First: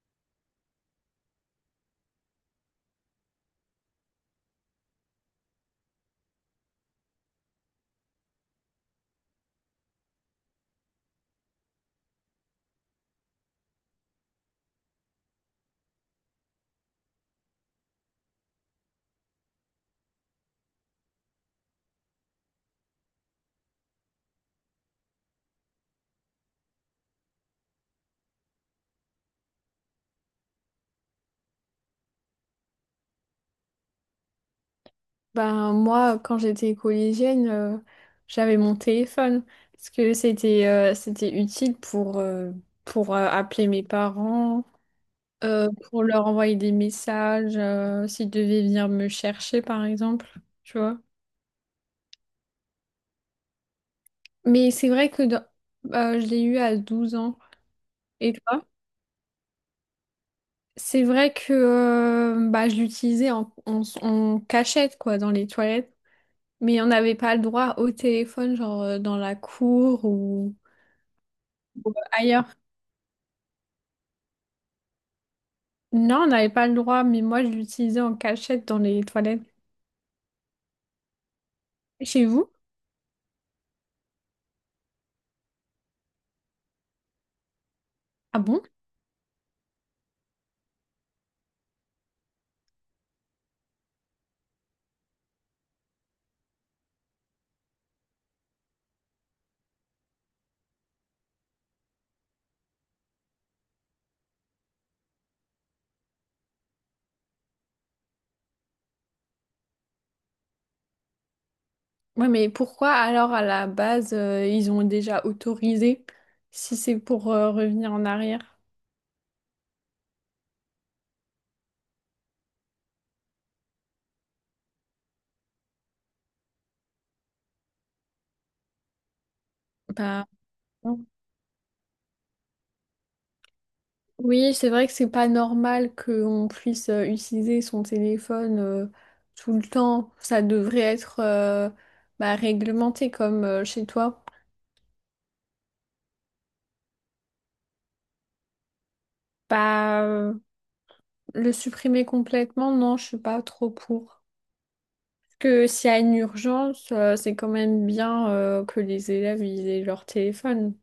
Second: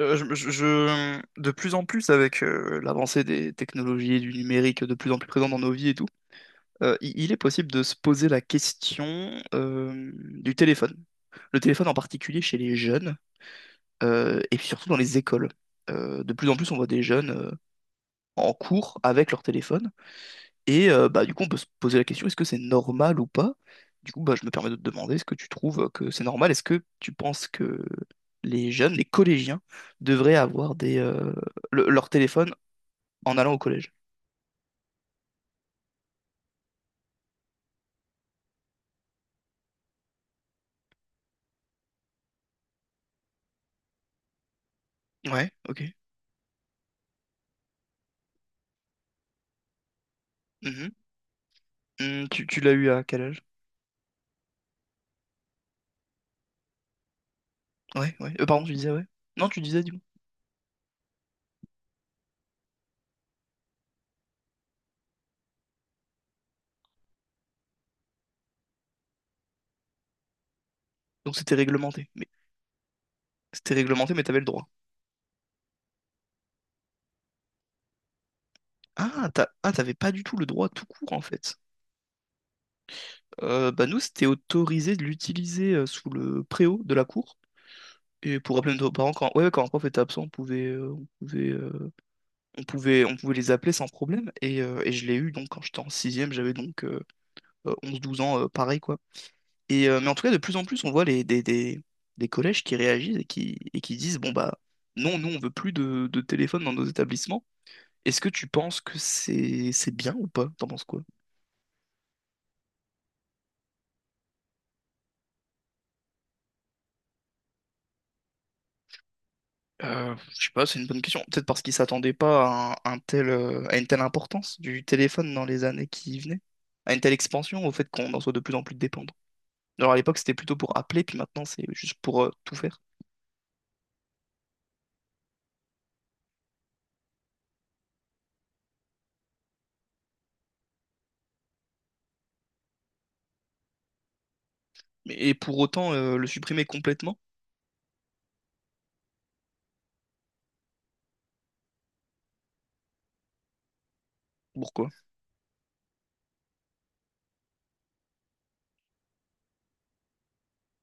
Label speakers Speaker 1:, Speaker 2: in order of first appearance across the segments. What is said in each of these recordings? Speaker 1: De plus en plus, avec l'avancée des technologies et du numérique de plus en plus présent dans nos vies et tout, il est possible de se poser la question du téléphone. Le téléphone en particulier chez les jeunes et puis surtout dans les écoles. De plus en plus, on voit des jeunes en cours avec leur téléphone. Et bah, du coup, on peut se poser la question, est-ce que c'est normal ou pas? Du coup, bah, je me permets de te demander, est-ce que tu trouves que c'est normal? Est-ce que tu penses que les jeunes, les collégiens, devraient avoir leur téléphone en allant au collège?
Speaker 2: Ben, moi, quand j'étais collégienne, j'avais mon téléphone parce que c'était utile pour appeler mes parents,
Speaker 1: Ouais, ok.
Speaker 2: pour leur envoyer des messages, s'ils devaient venir me chercher, par exemple, tu
Speaker 1: Mhm.
Speaker 2: vois.
Speaker 1: Mm, tu l'as eu à quel âge?
Speaker 2: Mais c'est vrai que dans- Je l'ai eu à 12 ans.
Speaker 1: Ouais, ouais.
Speaker 2: Et
Speaker 1: Pardon,
Speaker 2: toi?
Speaker 1: tu disais ouais. Non, tu disais du coup.
Speaker 2: C'est vrai que bah, je l'utilisais en cachette, quoi, dans les toilettes. Mais on n'avait pas le droit au téléphone, genre dans la cour ou
Speaker 1: Donc c'était réglementé. Mais
Speaker 2: ailleurs.
Speaker 1: c'était réglementé, mais t'avais le droit.
Speaker 2: Non, on n'avait pas le droit, mais moi je l'utilisais en cachette dans les
Speaker 1: Ah,
Speaker 2: toilettes.
Speaker 1: t'avais pas du tout le droit tout court en fait.
Speaker 2: Chez vous?
Speaker 1: Bah nous, c'était autorisé de l'utiliser sous le préau de la cour. Et
Speaker 2: Ah
Speaker 1: pour
Speaker 2: bon?
Speaker 1: appeler nos parents, quand, ouais, ouais, quand un prof était absent, on pouvait, euh, on pouvait les appeler sans problème. Et je l'ai eu donc quand j'étais en sixième, j'avais donc 11-12 ans, pareil quoi. Mais en tout cas, de plus en plus, on voit des collèges qui réagissent et qui disent, bon bah non, nous on veut plus de téléphone dans nos établissements. Est-ce que tu penses que c'est bien ou pas? T'en penses quoi?
Speaker 2: Ouais, mais pourquoi alors à la base ils ont déjà autorisé si c'est pour revenir en arrière?
Speaker 1: Je sais pas, c'est une bonne question. Peut-être parce qu'ils s'attendaient pas un tel, à une telle importance du téléphone dans les années qui venaient, à une telle expansion, au fait qu'on en soit de plus en plus dépendant. Alors à l'époque,
Speaker 2: Bah
Speaker 1: c'était plutôt pour appeler,
Speaker 2: non.
Speaker 1: puis maintenant, c'est juste pour tout faire.
Speaker 2: Oui, c'est vrai que c'est pas normal qu'on puisse utiliser son téléphone tout le temps. Ça devrait être bah, réglementé comme chez toi.
Speaker 1: Et pour autant, le supprimer complètement,
Speaker 2: Bah euh, le supprimer complètement, non, je suis pas trop pour.
Speaker 1: pourquoi?
Speaker 2: Que s'il y a une urgence, c'est quand même bien que les élèves ils aient leur téléphone.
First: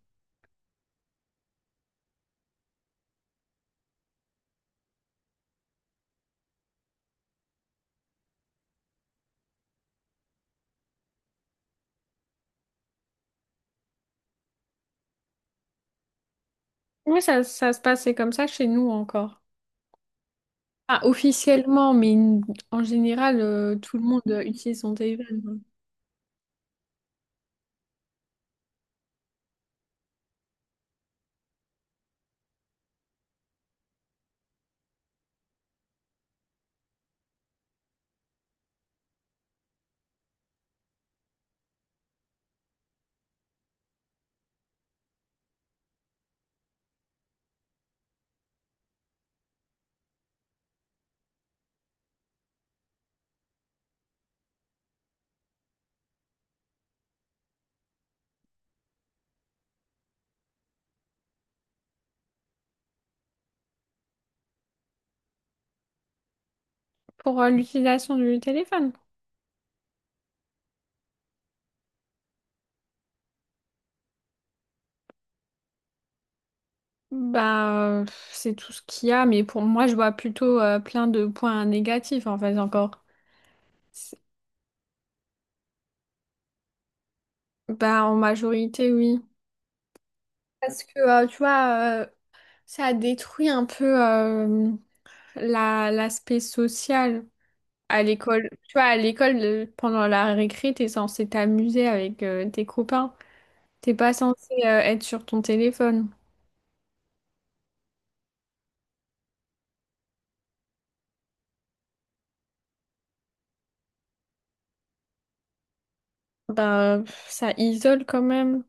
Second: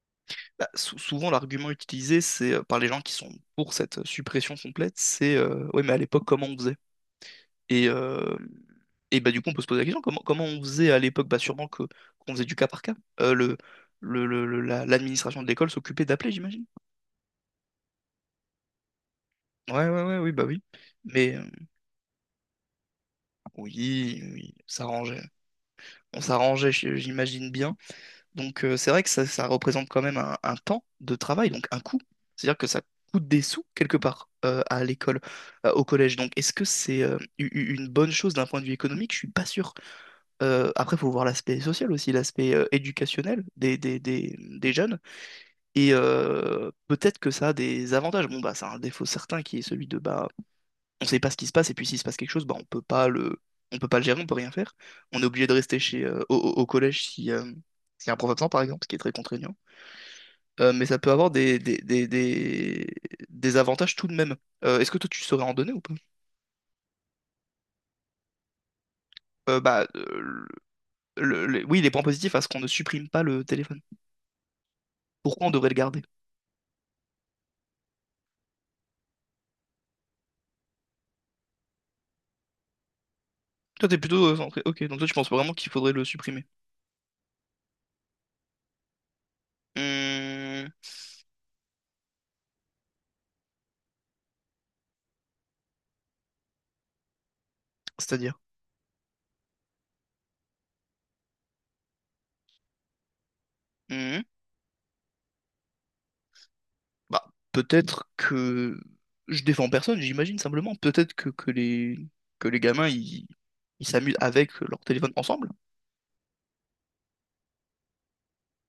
Speaker 1: Bah, souvent, l'argument utilisé c'est par les gens qui sont pour cette suppression complète, c'est ouais, mais à l'époque, comment on faisait? Et, euh, et bah, du coup, on peut se poser la question, comment on faisait à l'époque? Bah, sûrement qu'on faisait du cas par cas. Euh, le, L'administration de l'école s'occupait d'appeler, j'imagine.
Speaker 2: Oui, ça se passait comme ça chez nous encore.
Speaker 1: Ouais, ouais, ouais, oui, bah oui.
Speaker 2: Ah,
Speaker 1: Mais
Speaker 2: officiellement, en général, tout le
Speaker 1: oui,
Speaker 2: monde
Speaker 1: oui, on
Speaker 2: utilise son
Speaker 1: s'arrangeait.
Speaker 2: téléphone.
Speaker 1: On s'arrangeait, j'imagine bien. Donc, c'est vrai que ça représente quand même un temps de travail, donc un coût. C'est-à-dire que ça coûte des sous, quelque part, à l'école, au collège. Donc, est-ce que c'est une bonne chose d'un point de vue économique? Je suis pas sûr. Après, il faut voir l'aspect social aussi, l'aspect éducationnel des jeunes. Et peut-être que ça a des avantages. Bon, bah, ça a un défaut certain qui est celui de, bah, on sait pas ce qui se passe, et puis s'il se passe quelque chose, bah, on peut pas le gérer, on peut rien faire. On est obligé de rester au collège si, s'il y a un prof absent, par exemple, ce qui est très contraignant. Mais ça peut avoir des avantages tout de même. Est-ce que toi, tu saurais en donner ou pas?
Speaker 2: Pour l'utilisation du téléphone,
Speaker 1: Bah, oui, les points positifs à ce qu'on ne supprime pas le téléphone. Pourquoi on devrait le garder?
Speaker 2: bah, euh, c'est tout ce qu'il y a, mais pour moi, je vois plutôt plein de points négatifs en fait encore.
Speaker 1: Toi, t'es
Speaker 2: C'est-
Speaker 1: plutôt. Centré- Ok, donc toi, tu penses vraiment qu'il faudrait le supprimer.
Speaker 2: Bah, en majorité, oui.
Speaker 1: Hmm,
Speaker 2: Parce que, tu vois, ça détruit un peu l'aspect social. À
Speaker 1: c'est-à-dire.
Speaker 2: l'école, tu vois, à l'école, pendant la récré, t'es censé t'amuser avec tes copains. T'es pas
Speaker 1: Hmm,
Speaker 2: censé être sur ton téléphone.
Speaker 1: bah, peut-être que. Je défends personne, j'imagine simplement. Peut-être que les gamins, ils s'amusent avec leur téléphone ensemble.
Speaker 2: Bah, pff, ça isole quand même,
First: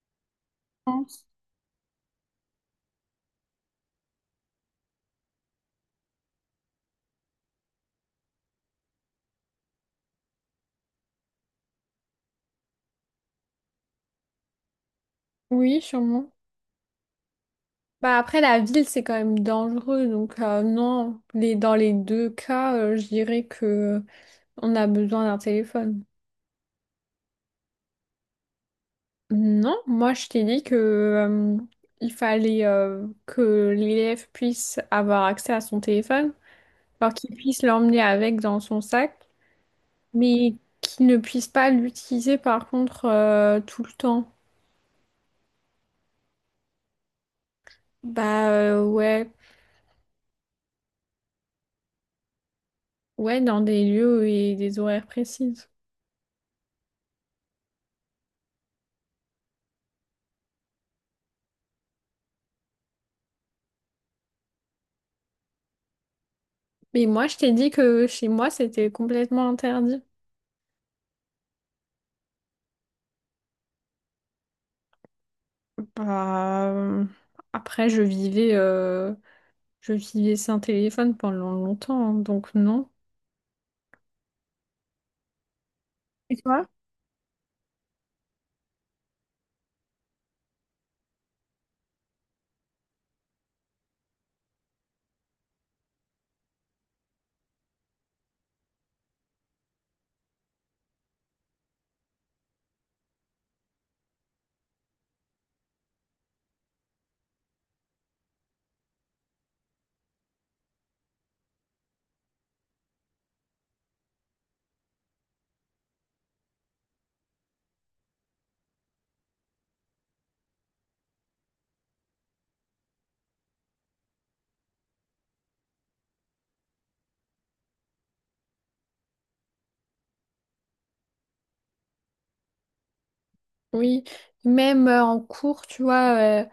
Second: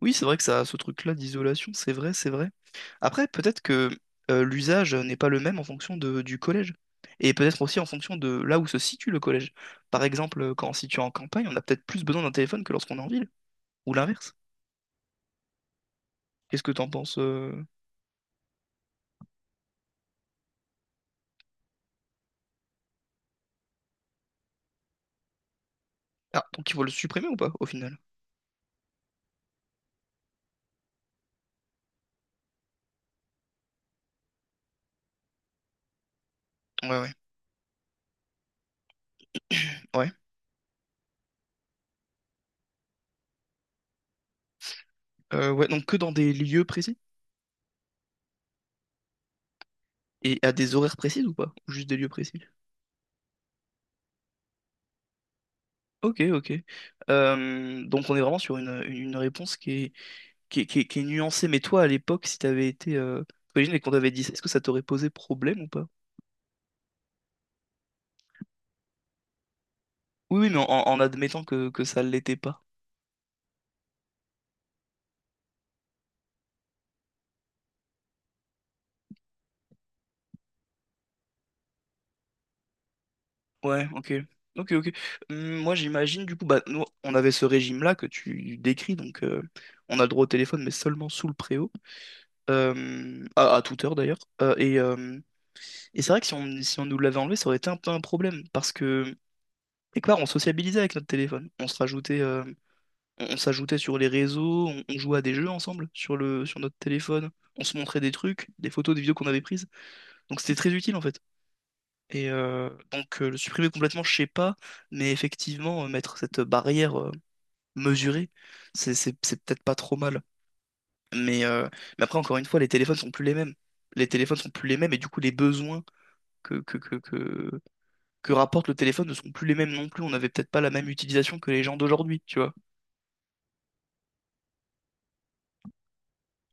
Speaker 1: Oui, c'est vrai que ça a ce
Speaker 2: je
Speaker 1: truc-là
Speaker 2: pense.
Speaker 1: d'isolation, c'est vrai, c'est vrai. Après, peut-être que l'usage n'est pas le même en fonction du collège. Et peut-être aussi en fonction de là où se situe le collège. Par exemple, quand on se situe en campagne, on a peut-être plus besoin d'un téléphone que lorsqu'on est en ville. Ou l'inverse.
Speaker 2: Oui, sûrement.
Speaker 1: Qu'est-ce que t'en penses?
Speaker 2: Bah, après, la ville, c'est quand même dangereux. Donc, non, les, dans les deux cas, je dirais que on a besoin d'un téléphone.
Speaker 1: Ah, donc ils vont le supprimer ou pas, au final?
Speaker 2: Non, moi, je t'ai dit que il fallait que l'élève puisse avoir accès à son téléphone,
Speaker 1: Ouais, ouais,
Speaker 2: alors qu'il puisse l'emmener avec dans son sac.
Speaker 1: ouais.
Speaker 2: Mais qu'ils ne puissent pas l'utiliser par contre tout le temps.
Speaker 1: Ouais, donc que dans des lieux précis?
Speaker 2: Ouais,
Speaker 1: Et à des horaires précis ou pas? Ou juste des lieux précis.
Speaker 2: ouais, dans des lieux et des horaires précises.
Speaker 1: Ok, ok. Donc on est vraiment sur une réponse qui est nuancée. Mais toi, à l'époque, si t'avais été... t'imagines, et qu'on t'avait dit ça, est-ce que ça t'aurait posé problème ou pas?
Speaker 2: Mais moi, je t'ai dit que chez moi, c'était complètement interdit.
Speaker 1: Oui, oui, mais en admettant que ça ne l'était pas.
Speaker 2: Bah, euh, après, je vivais sans téléphone pendant longtemps, hein, donc non.
Speaker 1: Ouais, ok. Ok, ok. Moi, j'imagine,
Speaker 2: Et
Speaker 1: du coup, bah,
Speaker 2: toi?
Speaker 1: nous, on avait ce régime-là que tu décris, donc on a le droit au téléphone, mais seulement sous le préau. À à toute heure d'ailleurs. Et c'est vrai que si on nous l'avait enlevé, ça aurait été un peu un problème, parce que, quelque part, on sociabilisait avec notre téléphone. On s'ajoutait sur les réseaux, on jouait à des jeux ensemble sur notre téléphone, on se montrait des trucs, des photos, des vidéos qu'on avait prises. Donc c'était très utile en fait. Le supprimer complètement, je sais pas, mais effectivement, mettre cette barrière mesurée, c'est peut-être pas trop mal. Mais, euh, mais après, encore une fois, les téléphones sont plus les mêmes. Les téléphones sont plus les mêmes et du coup, les besoins que, que, que, que, que rapporte le téléphone ne sont plus les mêmes non plus. On n'avait peut-être pas la même utilisation que les gens d'aujourd'hui, tu vois.
Speaker 2: Oui, même en cours, tu vois,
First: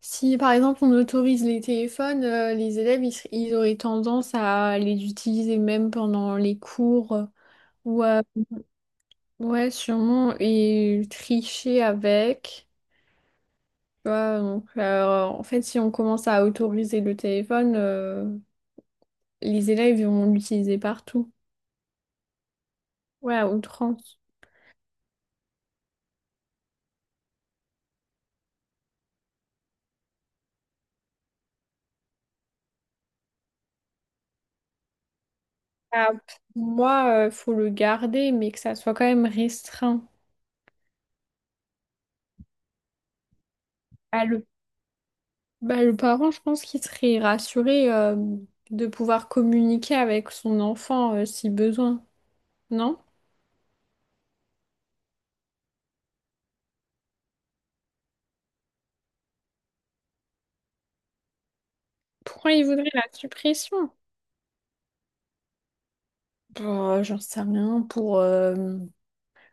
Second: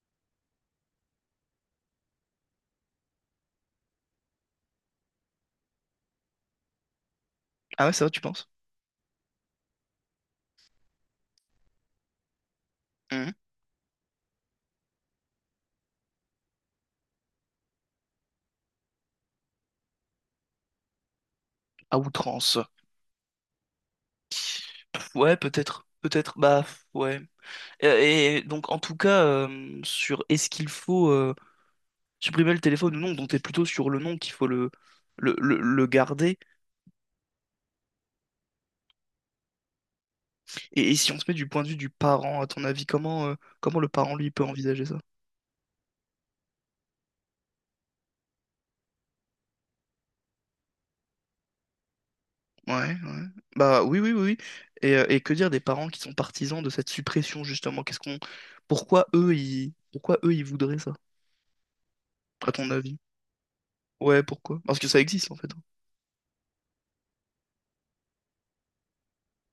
Speaker 2: si par exemple on autorise les téléphones, les élèves, ils auraient tendance à les utiliser même pendant les cours,
Speaker 1: Ah ouais,
Speaker 2: ou
Speaker 1: c'est vrai, tu
Speaker 2: à-
Speaker 1: penses?
Speaker 2: ouais, sûrement, et tricher avec,
Speaker 1: Mhm.
Speaker 2: tu vois, donc en fait, si on commence à autoriser le téléphone, les élèves ils vont l'utiliser partout,
Speaker 1: À outrance.
Speaker 2: ouais, à outrance.
Speaker 1: Ouais, peut-être. Peut-être. Bah, ouais. Et donc, en tout cas, sur est-ce qu'il faut supprimer le téléphone ou non, donc t'es plutôt sur le non qu'il faut le
Speaker 2: Ah,
Speaker 1: garder.
Speaker 2: pour moi, il faut le garder, mais que ça soit quand même restreint.
Speaker 1: Et si on se met du point de vue du parent, à ton avis, comment le parent,
Speaker 2: À
Speaker 1: lui, peut envisager ça?
Speaker 2: Bah, le parent, je pense qu'il serait rassuré de pouvoir communiquer avec son enfant si besoin,
Speaker 1: Ouais,
Speaker 2: non?
Speaker 1: ouais. Bah oui, oui, oui, oui. Et que dire des parents qui sont partisans de cette suppression, justement? Qu'est-ce qu'on... Pourquoi eux, ils voudraient ça, à
Speaker 2: Pourquoi il
Speaker 1: ton
Speaker 2: voudrait
Speaker 1: avis?
Speaker 2: la suppression?
Speaker 1: Ouais, pourquoi? Parce que ça existe, en fait.
Speaker 2: Bah, j'en sais rien,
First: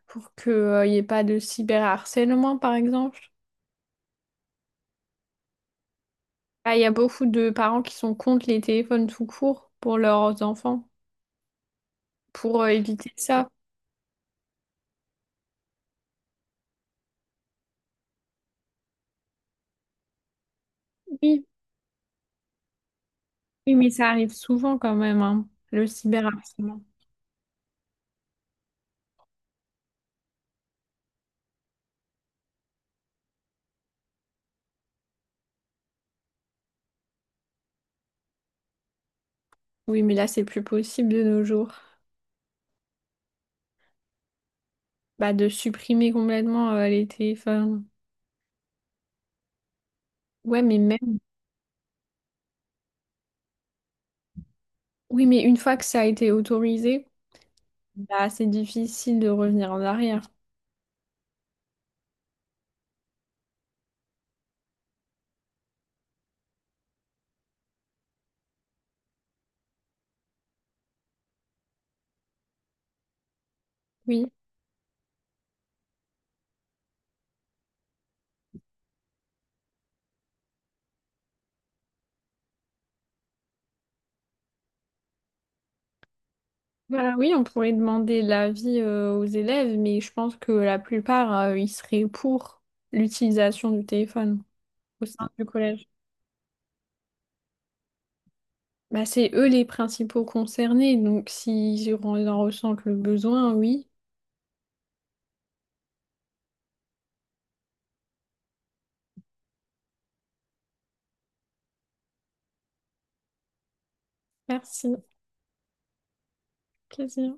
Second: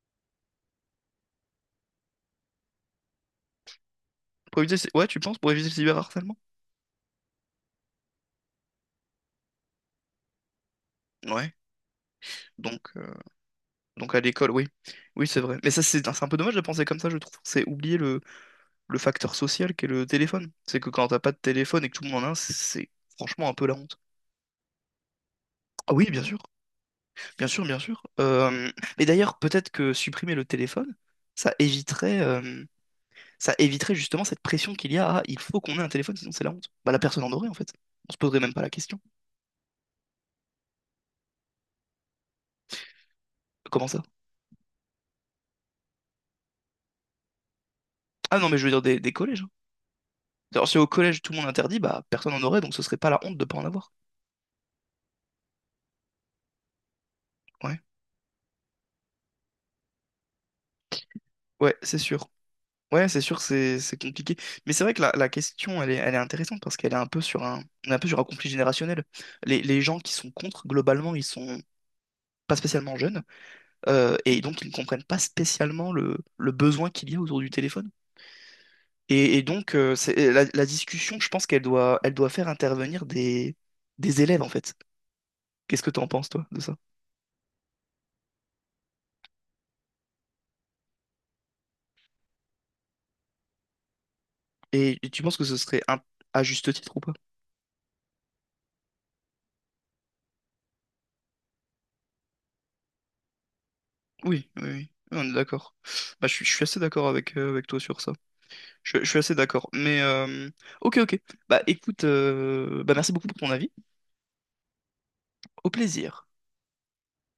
Speaker 2: pour qu'il n'y ait pas de cyberharcèlement, par exemple.
Speaker 1: Pour éviter... le cy- Ouais, tu penses, pour éviter le cyberharcèlement?
Speaker 2: Ah, il y a beaucoup de parents qui sont contre les téléphones tout court pour leurs enfants,
Speaker 1: Ouais.
Speaker 2: pour
Speaker 1: Donc,
Speaker 2: éviter
Speaker 1: euh,
Speaker 2: ça.
Speaker 1: donc à l'école, oui. Oui, c'est vrai. Mais ça, c'est un peu dommage de penser comme ça, je trouve. C'est oublier le facteur social qu'est le téléphone. C'est que quand t'as pas de
Speaker 2: Oui,
Speaker 1: téléphone et que tout le monde en a un, c'est franchement un peu la
Speaker 2: oui, mais
Speaker 1: honte.
Speaker 2: ça arrive souvent quand même, hein, le
Speaker 1: Ah oui, bien sûr.
Speaker 2: cyberharcèlement.
Speaker 1: Bien sûr, bien sûr. Mais d'ailleurs, peut-être que supprimer le téléphone, ça éviterait, euh, ça éviterait justement cette pression qu'il y a. Ah, il faut qu'on ait un téléphone, sinon c'est la honte. Bah, la personne en aurait, en fait. On se poserait même pas la question.
Speaker 2: Oui, mais là, c'est plus possible de nos jours.
Speaker 1: Comment ça?
Speaker 2: Bah, de supprimer complètement les téléphones.
Speaker 1: Ah non, mais je veux dire des collèges, hein.
Speaker 2: Ouais,
Speaker 1: Alors,
Speaker 2: mais
Speaker 1: si au
Speaker 2: même.
Speaker 1: collège tout le monde interdit, bah, personne en aurait, donc ce serait pas la honte de pas en avoir.
Speaker 2: Oui, mais une fois que ça a été autorisé,
Speaker 1: Ouais.
Speaker 2: bah, c'est difficile de revenir en arrière.
Speaker 1: Ouais, c'est sûr. Ouais, c'est sûr, c'est compliqué. Mais c'est vrai que la question, elle est intéressante parce qu'elle est un peu on est un peu sur un conflit générationnel. Les gens qui sont contre, globalement, ils sont pas spécialement jeunes. euh,
Speaker 2: Oui.
Speaker 1: et donc ils ne comprennent pas spécialement le besoin qu'il y a autour du téléphone. Et donc la discussion, je pense elle doit faire intervenir des élèves en fait. Qu'est-ce que tu en penses toi de ça?
Speaker 2: Bah, oui, on pourrait demander l'avis aux élèves, mais je pense que la plupart, ils seraient pour l'utilisation du téléphone
Speaker 1: Et,
Speaker 2: au
Speaker 1: et tu
Speaker 2: sein
Speaker 1: penses que
Speaker 2: du
Speaker 1: ce serait
Speaker 2: collège.
Speaker 1: à juste titre ou pas?
Speaker 2: Bah, c'est eux les principaux concernés, donc s'ils en ressentent le besoin, oui.
Speaker 1: Oui, oui, oui. On est d'accord. Bah, je suis assez d'accord avec toi sur ça. Je suis assez d'accord. Ok, ok. Bah écoute, bah merci beaucoup pour ton avis.
Speaker 2: Merci.
Speaker 1: Au plaisir.
Speaker 2: Plaisir.